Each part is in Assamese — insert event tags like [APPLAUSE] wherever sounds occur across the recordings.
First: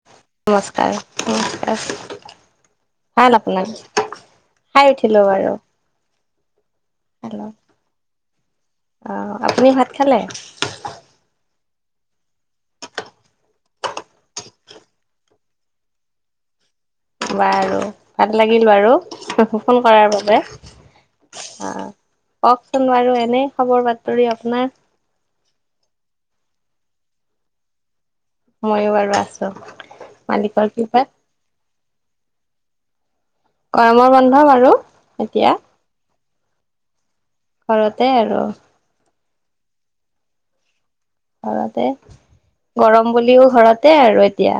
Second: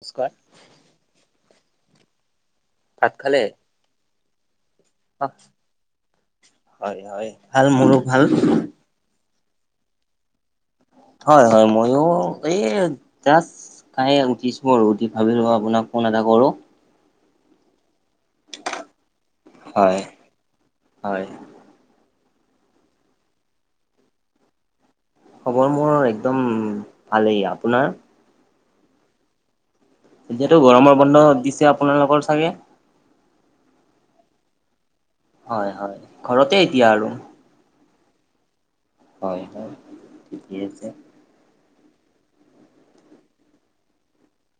নমস্কাৰ নমস্কাৰ নমস্কাৰ, ভাত ভাল খালে আপোনাৰ? খাই উঠিলো বাৰু হয় হয় হেল্ল' ভাল মোৰো ভাল। অ আপুনি ভাত খালে? হয় হয় মইয়ো এই জাষ্ট খাই এই উঠিছোঁ আৰু উঠি ভাবিলোঁ আপোনাক ফোন এটা কৰোঁ। বাৰু। ভাল লাগিল বাৰু, ফোন হয় কৰাৰ বাবে অ। হয় কওঁকচোন বাৰু এনেই খবৰ বাতৰি আপোনাৰ? খবৰ মোৰ একদম ভালেই, আপোনাৰ? মইয়ো বাৰু আছোঁ। এতিয়াতো গৰমৰ বন্ধ দিছে আপোনালোকৰ চাগে? গৰমৰ বন্ধ পালো। হয় হয়, ঘৰতে এতিয়া আৰু? ঘৰতে আৰু। হয় হয়, ঠিকেই আছে। ঘৰতে, গৰম বুলিও ঘৰতে আৰু এতিয়া।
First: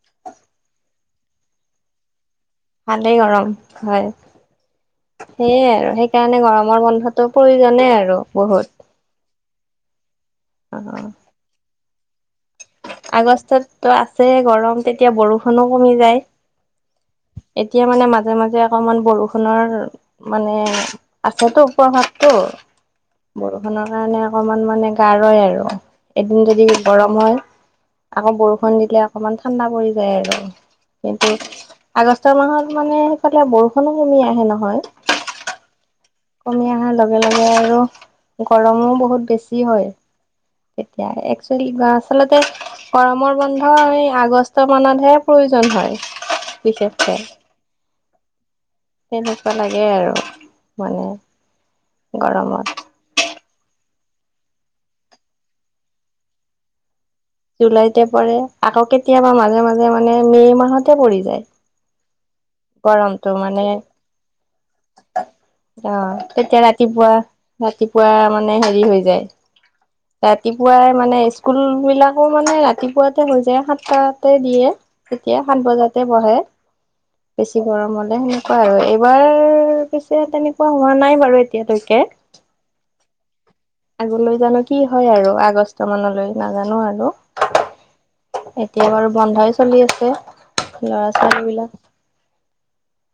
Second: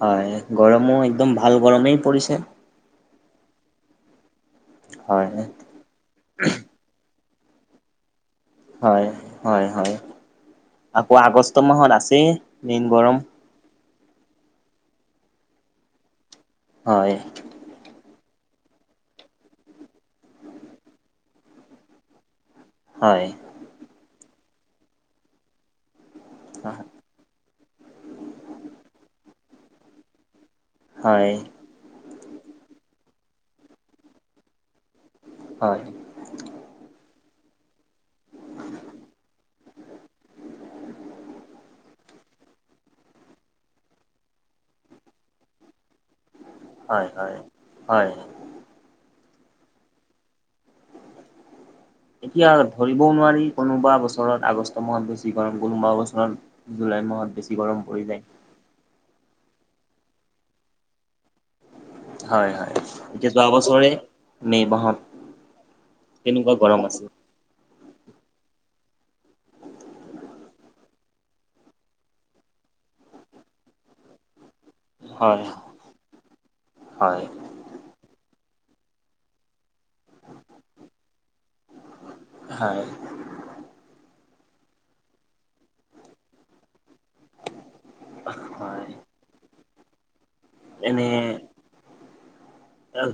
হয়, গৰমো একদম ভাল গৰমেই পৰিছে। ভালেই গৰম হয়, হয় সেইয়ে আৰু সেইকাৰণে গৰমৰ বন্ধত টো প্ৰয়োজনে আৰু বহুত। হয়, হয়, হয়, অ আকৌ আগষ্ট মাহত আছেই, মেইন গৰম। আগষ্টত ত' আছে গৰম, তেতিয়া বৰষুণো কমি যায়। হয়। এতিয়া মানে মাজে মাজে অকমান বৰষুণৰ মানে আছেতো প্ৰভাৱটো। হয়। বৰষুণৰ কাৰণে অকমান মানে গা ৰয় আৰু, এদিন দুদিন গৰম হয়। আকৌ বৰষুণ দিলে অকমান ঠাণ্ডা পৰি যায় আৰু, হয় সেইটোৱে। আগষ্ট মাহত মানে সেইফালে বৰষুণো কমি আহে নহয়। হয়। কমি অহাৰ লগে লগে আৰু। গৰমো বহুত বেছি হয়, তেতিয়া একচলি বা- আচলতে গৰমৰ বন্ধ আমি আগষ্ট মানতহে প্ৰয়োজন হয়। হয় বিশিষকে, হয় হয় তেনেকুৱা লাগে আৰু মানে। এতিয়া গৰমত ভ বও নোৱাৰি, কোনোবা বছৰত আগষ্ট মাহত বেছি গৰম, কোনোবা বছৰত জুলাই মাহত বেছি। গৰম পৰি জুলাইতে যায় পৰে, আকৌ কেতিয়াবা মাজে, মাজে মানে মে' মাহতে পৰি যায়। হয়, হয়। এতিয়া গৰমটো যোৱা মানে। বছৰে মে' মাহত। অঁ, তেনেকুৱা তেতিয়া গৰম আছিল ৰাতিপুৱা, ৰাতিপুৱা মানে হেৰি হৈ যায়। ৰাতিপুৱাই মানে স্কুল বিলাকো মানে ৰাতিপুৱাতে হৈ যায়, সাতটাতে দিয়ে। তেতিয়া হয় সাত বজাতে বহে, হয় বেছি গৰম হ'লে সেনেকুৱা আৰু, এইবাৰ পিছে তেনেকুৱা হোৱা নাই বাৰু এতিয়ালৈকে। হয় আগলৈ জানো কি হয় আৰু আগষ্ট মানলৈ নাজানো আৰু। হয় এতিয়া বাৰু বন্ধই চলি আছে, এনে ল'ৰা-ছোৱালী বিলাক।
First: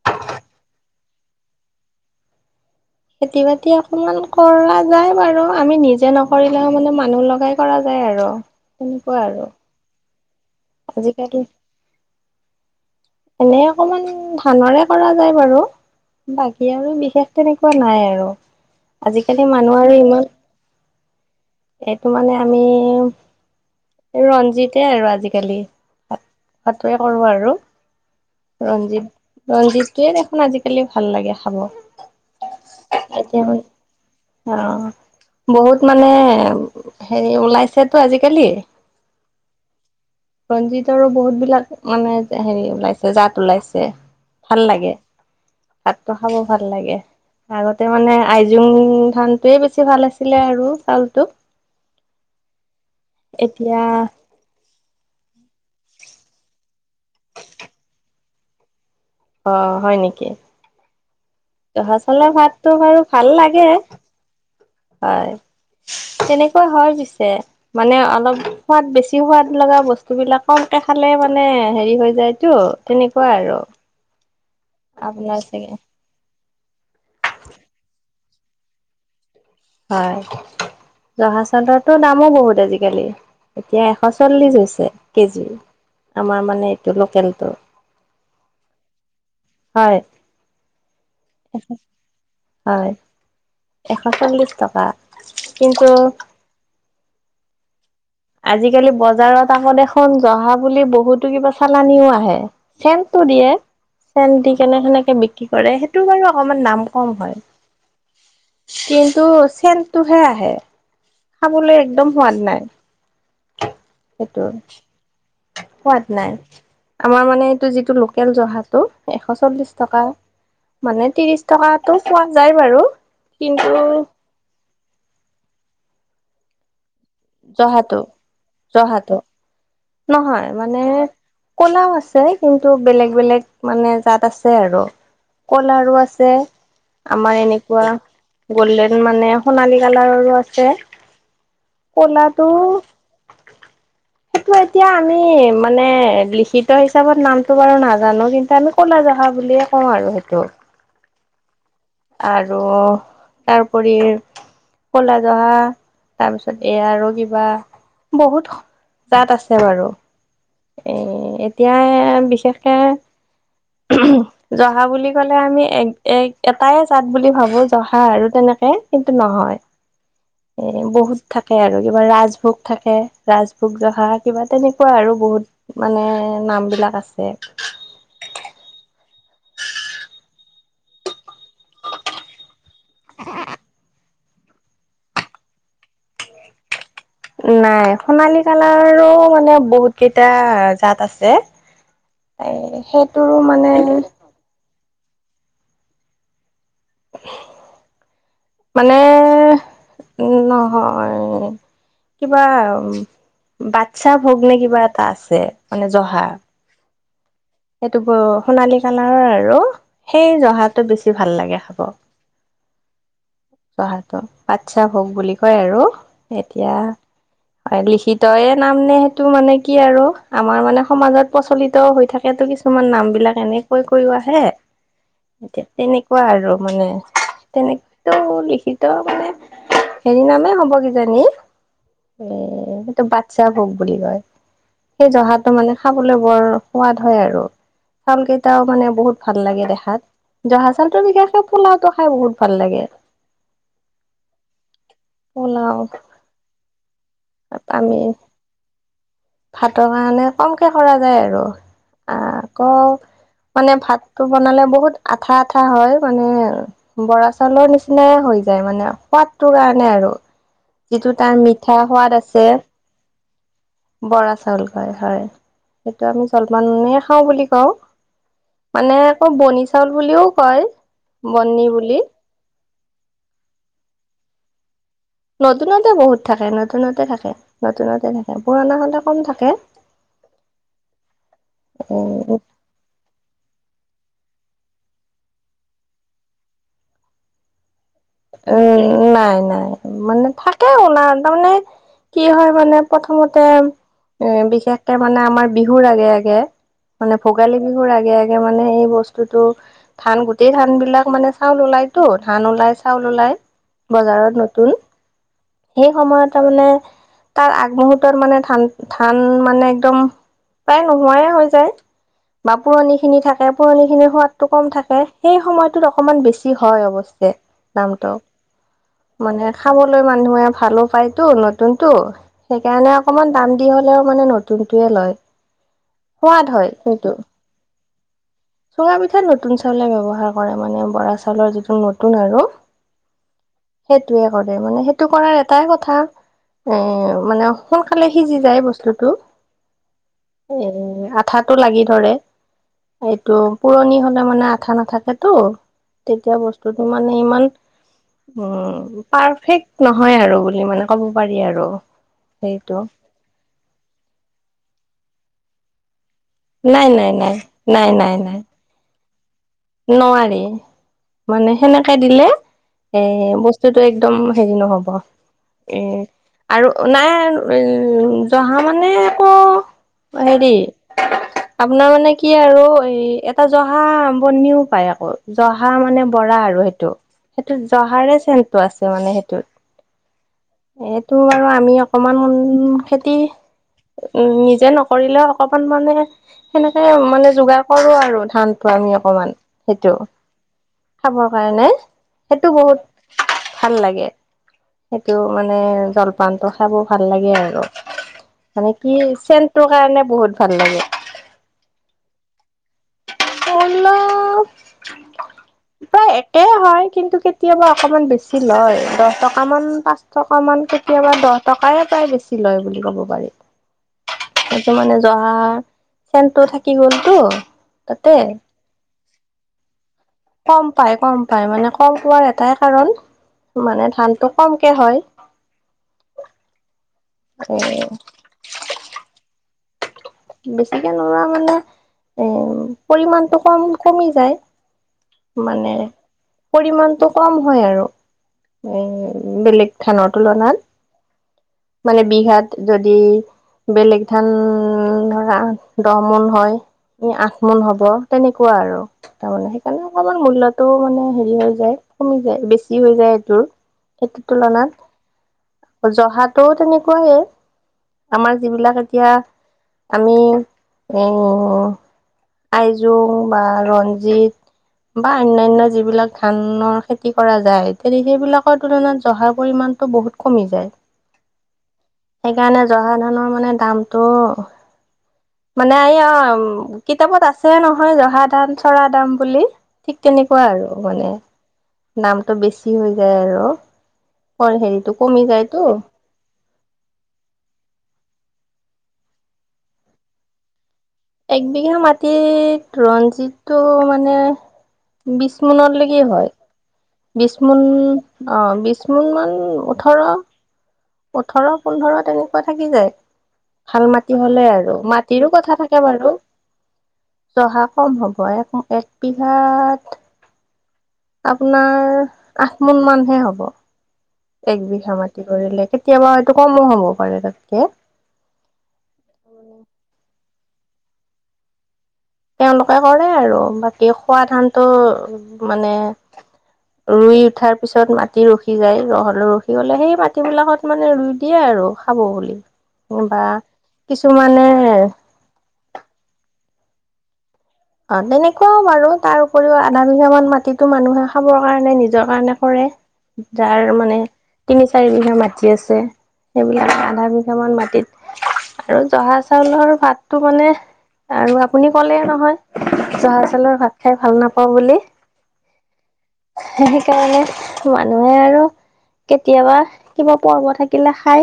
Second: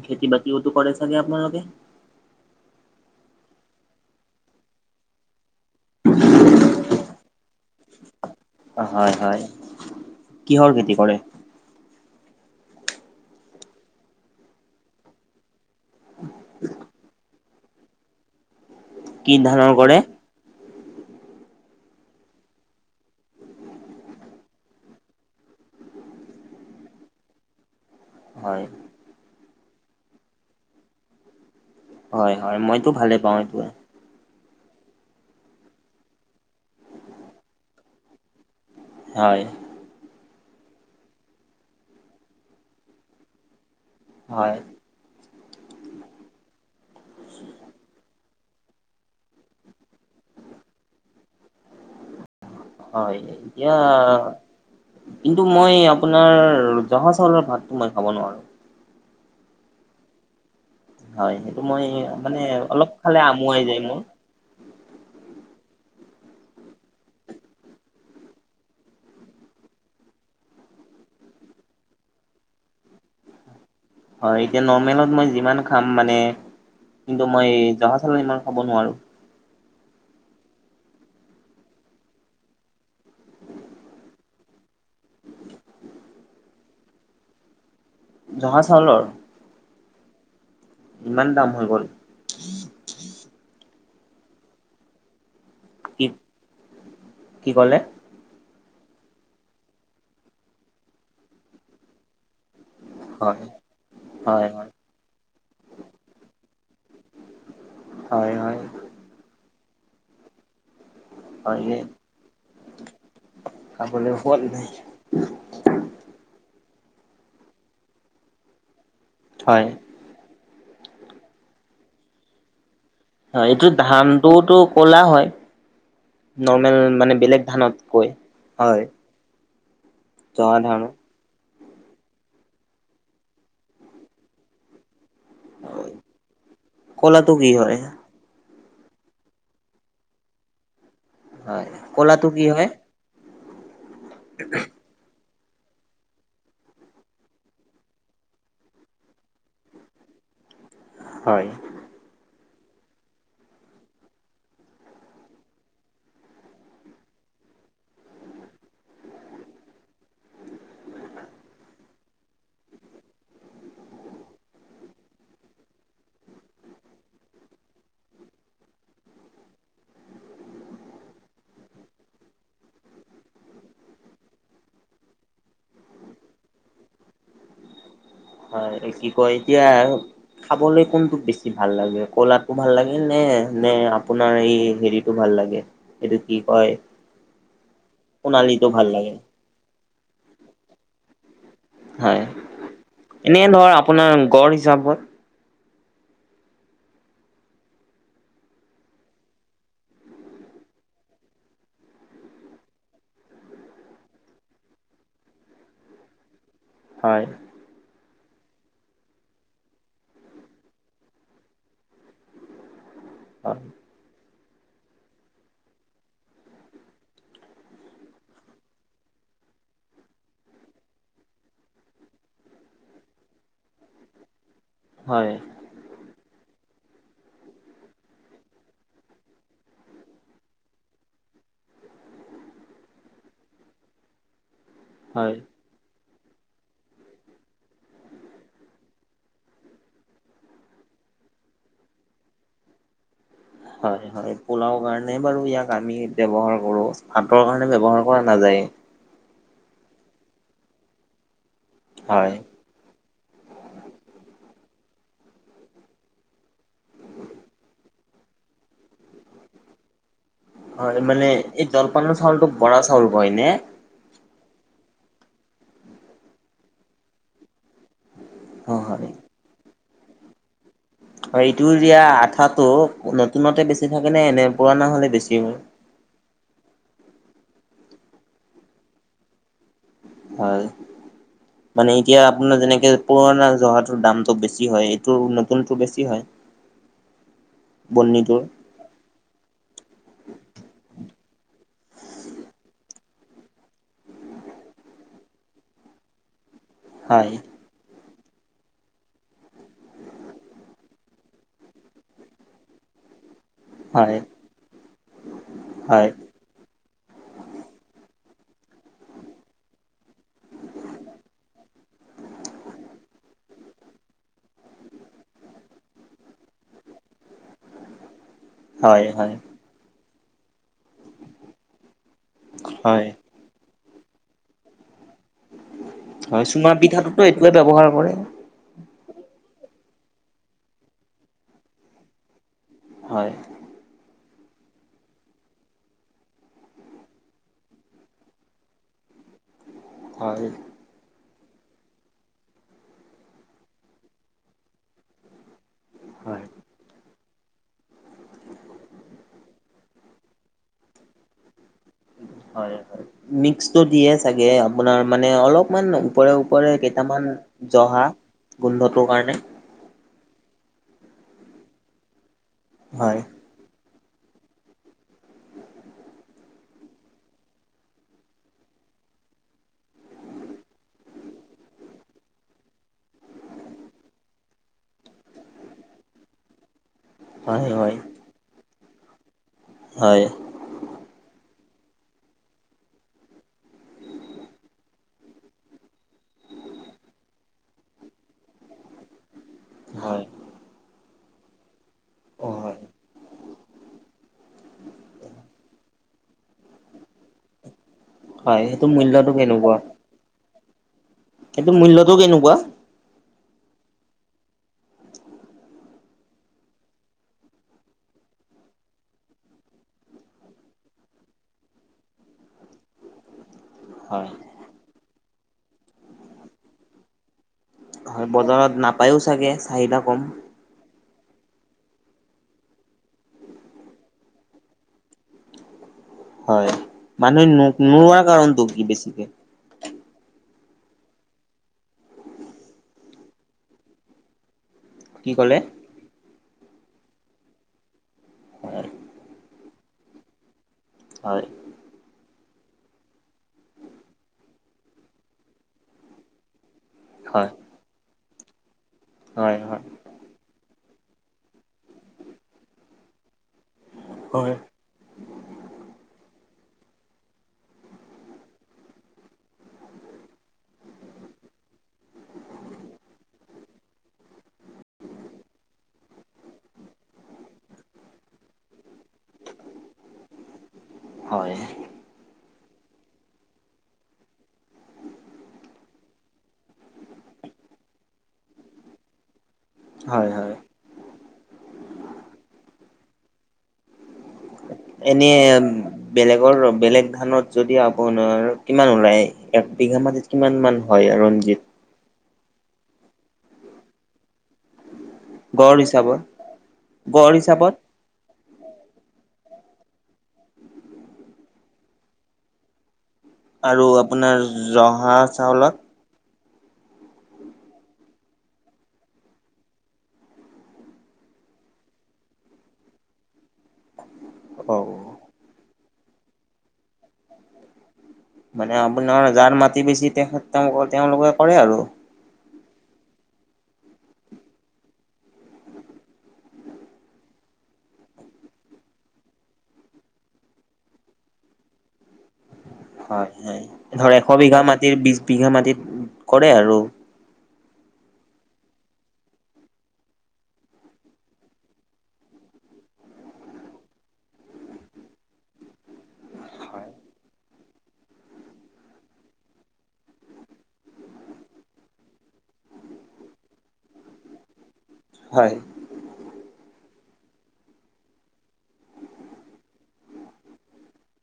খেতি বাতিওতো কৰে চাগে আপোনালোকে? খেতি বাতি অকমান কৰা যায় বাৰু, আমি নিজে নকৰিলেও মানে মানুহ লগাই। কৰা যায় আৰু। হয়, তেনেকুৱা হয়, আৰু কিহৰ খেতি কৰে? আজিকালি এনেই অকমান ধানৰে কৰা যায় বাৰু। বাকী আৰু বিশেষ তেনেকুৱা নাই আৰু। কি আজিকালি ধানৰ মানুহ আৰু কৰে ইমান, এইটো মানে আমি ৰঞ্জিতে আৰু আজিকালি, তাত তাতেই কৰোঁ আৰু। হয় ৰঞ্জিত, ৰঞ্জিতটোয়ে দেখোন আজিকালি ভাল লাগে খাব। হয়, হয়, মইতো ভালে পাওঁ এইটোৱে। অঁ, বহুত মানে হেৰি ওলাইছেতো আজিকালি। হয়। ৰঞ্জিতৰো বহুত বিলাক মানে হেৰি ওলাইছে, জাত ওলাইছে। হয় ভাল লাগে, ভাতটো খাব ভাল লাগে। আগতে মানে আইজোং ধানটোৱে বেছি ভাল আছিলে আৰু চাউলটো। হয়, এতিয়া কিন্তু মই আপোনাৰ জহা চাউলৰ ভাতটো মই খাব নোৱাৰোঁ। অ', হয়, নেকি? হয়, সেইটো মই জহা চাউলৰ মানে ভাতটো অলপ বাৰু খালে ভাল আমুৱাই লাগে যায় মোৰ। হয়, তেনেকুৱা হয়, পিছে। মানে অলপ সোৱাদ বেছি সোৱাদ লগা বস্তুবিলাক কমকে খালে মানে হেৰি হৈ যায়তো। তেনেকুৱা আৰু। হয়, এতিয়া নৰ্মেলত মই আপোনাৰ যিমান চাগে খাম মানে কিন্তু মই জহা চাউলত ইমান খাব নোৱাৰোঁ। হয়। জহা চাউলৰো দামো বহুত আজিকালি, এতিয়া এশ চল্লিশ হৈছে কেজি। আমাৰ মানে এইটো লোকেলটো। জহা চাউলৰ? হয়। ইমান দাম হৈ গ'ল হয়, এশ চল্লিশ টকা। কিন্তু কি, কি ক'লে? আজিকালি বজাৰত আকৌ দেখোন জহা বুলি বহুতো কিবা চালানিও আহে। চেনটো হয় দিয়ে, চেন হয় দি কেনে সেনেকে বিক্ৰী কৰে, সেইটো বাৰু অকমান দাম কম হয়। হয়, হয়। কিন্তু চেনটোহে আহে, খাবলে হয় একদম সোৱাদ নাই। খাবলৈ সোৱাদ সেইটো নাই। সোৱাদ নাই। আমাৰ মানে এইটো যিটো লোকেল জহাটো! এশ হয় চল্লিশ টকা, মানে ত্ৰিশ টকাতটো পোৱা যায় বাৰু। হয়, এইটো কিন্তু ধানটোতো ক'লা হয়। নৰ্মেল মানে বেলেগ জহাটো ধানতকৈ, হয়। জহাটো নহয়, জহা মানে ধানৰ ক'লাও আছে। কিন্তু বেলেগ বেলেগ মানে জাত আছে আৰু। ক'লাৰো আছে ক'লাটো আমাৰ কি হয় এনেকুৱা গল্ডেন মানে সোণালী কালাৰৰো আছে। হয়। কি ক'লাটো হয় সেইটো এতিয়া আমি মানে লিখিত হিচাপত নামটো বাৰু নাজানো, কিন্তু আমি ক'লা জহা বুলিয়ে কওঁ আৰু সেইটো। হয়। আৰু তাৰপৰি কলা জহা তাৰপিছত এয়া আৰু কিবা বহুত তাত আছে বাৰু। এ, এতিয়া বিশেষকে [INAUDIBLE] জহা বুলি ক'লে আমি এক, এক এটাই জাত বুলি ভাবোঁ, জহা আৰু তেনেকৈ কিন্তু নহয়। [INAUDIBLE] এই বহুত থাকে আৰু কিবা ৰাজভোগ থাকে, ৰাজভোগ জহা কিবা তেনেকুৱা আৰু বহুত। মানে নামবিলাক আছে। হয়, কি কয় এতিয়া খাবলে কোনটো বেছি ভাল লাগে, ক'লাতো ভাল লাগে নে, নে আপোনাৰ এই হেৰিটো ভাল লাগে এইটো কি কয় নাই সোণালী সোণালীটো ভাল কালাৰো লাগে মানে বহুত কেইটা জাত আছে। হয় এ সেইটোৰো এনে ধৰ মানে আপোনাৰ গড় হিচাপত [INAUDIBLE] মানে উ নহয় কিবা উ বাচ্ছা ভোগ নে কিবা এটা আছে মানে জহা। হয়। সেইটো ব সোণালী কালাৰৰ আৰু, সেই জহাটো বেছি ভাল লাগে খাব। অহ। জহাটো বাচ্ছা ভোগ বুলি কয় আৰু এতিয়া হয় লিখিতয়ে নাম নে সেইটো মানে কি আৰু, আমাৰ মানে সমাজত প্ৰচলিত হৈ থাকেতো কিছু মান নামবিলাক এনেই কৈ কৈও আহে, হয় এতিয়া তেনেকোৱা আৰু মানে তেনে তো লিখিত মানে হেৰি নামেই হ'ব কিজানি এ সেইটো বাচ্ছা ভোগ বুলি কয়, সেই হয় জহাটো মানে খাবলে বৰ সোৱাদ হয় আৰু, চাউল কেইটাও মানে বহুত ভাল লাগে দেখাত। জহা চাউলটোৰ বিশেষকে পোলাওটো খায় বহুত ভাল লাগে! হয় হয় পোলাও কাৰণে বাৰু পোলাও ইয়াক আমি ব্যৱহাৰ কৰো। ভাতৰ কাৰণে আমি ব্যৱহাৰ কৰা নাযায়। ভাতৰ কাৰণে কমকে কৰা যায় আৰু। হয়। আকৌ মানে ভাতটো বনালে বহুত আঠা আঠা হয়, মানে বৰা চাউলৰ নিচিনাই হৈ যায় মানে আও সোৱাদটো কাৰণে আৰু। হয় যিটো মানে তাৰ এই মিঠা সোৱাদ জলপানৰ আছে চাউলটো বৰা চাউল কয় নে? বৰা চাউল কয় হয়, সেইটো আমি জলপানে খাওঁ বুলি কওঁ। অ মানে হয় আকৌ বনি চাউল বুলিও কয়! হয় বন্নি এইটো বুলি ইয়া আঠাটো নতুনতে বেছি থাকে নে এনে পুৰণা হলে বেছি হয় নতুনতে বহুত থাকে, নতুনতে থাকে, নতুনতে থাকে পুৰণা হলে কম থাকে। হয় মানে এতিয়া উম আপোনাৰ যেনেকে পুৰণা জহাটোৰ দামটো বেছি হয়, এইটো নতুনতো বেছি হয় বনি টোৰ? উম নাই নাই মানে থাকে আও না তাৰমানে কি হয় মানে প্ৰথমতে এ বিশেষকে মানে আমাৰ বিহুৰ আগে আগে মানে হয় ভোগালী বিহুৰ আগে আগে মানে এই বস্তুতো ধান গোটেই ধান বিলাক মানে চাউল ওলাইতো ধান ওলাই চাউল ওলাই হয় বজাৰত নতুন, সেই হয় সময়ত তাৰমানে তাৰ আগমহূৰ্তত মানে ধান ধান মানে একদম প্ৰায় নোহোৱাই হৈ যায়। বা পুৰণিখিনি থাকে পুৰণি খিনিৰ সোৱাদটো কম থাকে, সেই সময়টোত অকণমান বেছি হয় অৱশ্যে দামটো। হয় হয় মানে খাবলৈ মানুহে ভালো পাইতো নতুনতো সেইকাৰণে হয় অকমান দাম দি হলেও মানে নতুনতোয়ে লয়, সোৱাদ হয় সেইটো। লৈ ব্যৱহাৰ কৰে। চুঙা পিঠা নতুন চাউলে ব্যৱহাৰ কৰে মানে বৰা চাউলৰ যিটো নতুন আৰু। হয়। সেইটোৱে কৰে মানে, সেইটো কৰাৰ এটাই কথা। এ মানে সোনকালে সিজি যায় বস্তুতো। হয় হয় এ আঠাটো লাগি ধৰে। এইটো পুৰণি হ'লে মানে আঠা নাথাকেতো, তেতিয়া বস্তুটো মানে ইমান উম, পাৰফেক্ট নহয় আৰু বুলি মানে ক'ব পাৰি আৰু। হয়, সেইটো হয়, মিক্সটো দিয়ে চাগে, আপোনাৰ মানে অলপমান ওপৰে ওপৰে নাই নাই কেইটামান নাই নাই জহা নাই নাই গোন্ধটোৰ কাৰণে। নোৱাৰি, মানে সেনেকে দিলে এ হয় বস্তু সেইটোতো একদম হেৰি নহ'ব। উ, আৰু নাই, উ, জহা মানে আকৌ হেৰি আপোনাৰ মানে কি আৰু এই এটা জহা কনিও পায় আকৌ, জহা মানে বৰা আৰু সেইটো, সেইটো হয় হয় জহাৰে চেন টো আছে মানে সেইটোত। হয়। এইটো বাৰু আমি অকমান খেতি উ, নিজে নকৰিলেও অকমান মানে সেনেকে মানে যোগাৰ কৰোঁ আৰু ধানটো আমি। অকমান সেইটো, হয় খাবৰ কাৰণে, অ সেইটো হয় বহুত ভাল লাগে, সেইটো মানে জলপানটো খাব ভাল লাগে আৰু। হয় মানে সেইটো কি মূল্যটো চেনটোৰ কেনেকুৱা কাৰণে বহুত ভাল লাগে। সেইটো মূল্যতটো কেনেকুৱা? মূল্য [INAUDIBLE] প্ৰায় একেই হয়, কিন্তু কেতিয়াবা অকণমান বেছি লয়, দহ টকামান পাঁচ টকা মান কেতিয়াবা দহ টকাই প্ৰায় বেছি লয় বুলি ক'ব পাৰি। হয়। এইটো মানে জহাৰ চেনটো থাকি গলতো। তাতে হয়, বজাৰত নাপায়ও চাগে চাহিদা কম। কম পাই, কম পাই, মানে কম পোৱাৰ এটাই কাৰণ। মানে ধানতটো কমকে হয়। হয়, মানুহে এ ন-নোৱাৰোৱা কাৰণতটো কি বেছিকে? বেছিকে নোৱাৰোৱা মানে, এ পৰিমানটো কম, কমি যায়। কি ক'লে? মানে পৰিমণতটো কম হয়, আৰু হয় এ বেলেগ ধানৰৰ তুলনাত। হয়। মানে বিঘাত যদি বেলেগ ধান ধৰা দহ মুন হয়, আঠ মোন হ'ব, তেনেকুৱা আৰু তাৰমানে হয় সেইকাৰণে অকণমান মূল্যটো মানে হেৰি হৈ যায়, কমি যায়, বেছি হৈ যায় এইটোৰ। এটো হয় তুলনাত। জহাটোও তেনেকুৱাই, আমাৰ যিবিলাক এতিয়া আমি উম, আইজোং বা ৰঞ্জিত বা অনায়ন্য যিবিলাক ধানৰ খেতি কৰা যায়, তে সেইবিলাক ৰ' তুলনাত জহাৰ পৰিমাণটো বহুত কমি যায়। হয় সেইকাৰণে জহা ধানৰ মানে দামটো মানে এই অ', কিতাপত আছে নহয়, জহা ধান, চৰা ধাম বুলি। ঠিক হয় তেনেকুৱা হয় আৰু। মানে নামটো বেছি হৈ যায় আৰু। [UNINTELLIGIBLE] এনে যায়তো। উম। বেলেগৰ বেলেগ ধানত যদি আপোনাৰ কিমান ওলায়? এক বিঘা মাটিত কিমান মান - একবিঘা মাটিতিত ৰঞ্জিটো মানে- গড় বিছমনৰ লগি হিচাপত হয়। গড় বিশমোন হিচাপত অ' বিশমোন মান, ওঠৰ। ওঠৰ, পোন্ধৰ তেনেকুৱা থাকি যায়। ভাল আৰু মাটি আপোনাৰ হ'লে আৰু। জহা মাটিৰো কথা চাউলত থাকে বাৰু। জহা কম হ'ব। এক, এক বিঘাত - আপোনাৰ আঠমোন মানহে হ'ব। অ একবিঘা মাটি কৰিলে। কেতিয়াবা এইটো কমো হ'ব পাৰে তাতকে। মানে আপোনাৰ জাৰ মাটি বেছি, তেখেত তেওঁলোকৰ-তেওঁলোকে কৰে আৰু। তেওঁলোকে কৰে আৰু। বাকী খোৱা ধানতো মানে - ৰুই উঠাৰ পিছত মাটি ৰখি যায়। নহ'লেও ৰখি গ'লে সেই মাটিবিলাকত - মানে ৰুই দিয়ে আৰু খাব বুলি। বা হয় হয়। ধৰ এশ বিঘা কিছুমানে মাটিৰ বিশ বিঘা মাটিত কৰে আৰু। অহ, তেনেকুৱাও বাৰু। তাৰ উপৰিও আধা বিঘামান মাটিতো মানুহে খাবৰ কাৰণে, নিজৰ কাৰণে কৰে। যাৰ মানে তিনি-চাৰি বিঘা মাটি আছে। সেইবিলাক আধা বিঘামান মাটিত। আৰু জহা চাউলৰ ভাতটো মানে- আৰু আপুনি ক'লেই নহয়। জহা চাউলৰ ভাত খাই ভাল নাপাওঁ বুলি। হয়। এ' সেইকাৰণে মানুহে আৰু- কেতিয়াবা কিবা [UNINTELLIGIBLE] থাকিলে খাই।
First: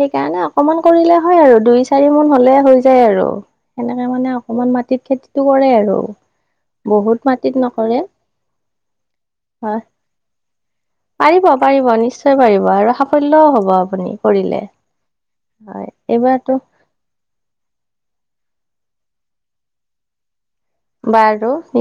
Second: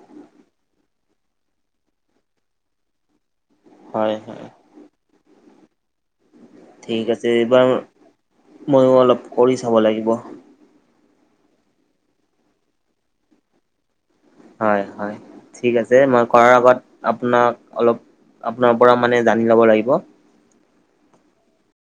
সেইকাৰণে অকমান কৰিলে হয় আৰু। দুই-চাৰিমোন হ'লে হৈ যায় আৰু। সেনেকে হয় মানে হয় অকমান মাটিত খেতিটো কৰে আৰু। বহুত মাটিত নকৰে। মইয়ো অলপ কৰি চাব হয় লাগিব। পাৰিব পাৰিব নিশ্চয় পাৰিব আৰু সাফল্যও হ'ব আপুনি। কৰিলে হয় হয়, ঠিক হয় আছে, মই কৰাৰ এইবাৰতো আগত- আপোনাক অলপ, আপোনাৰ পৰা মানে জানি ল'ব লাগিব। বাৰু নি-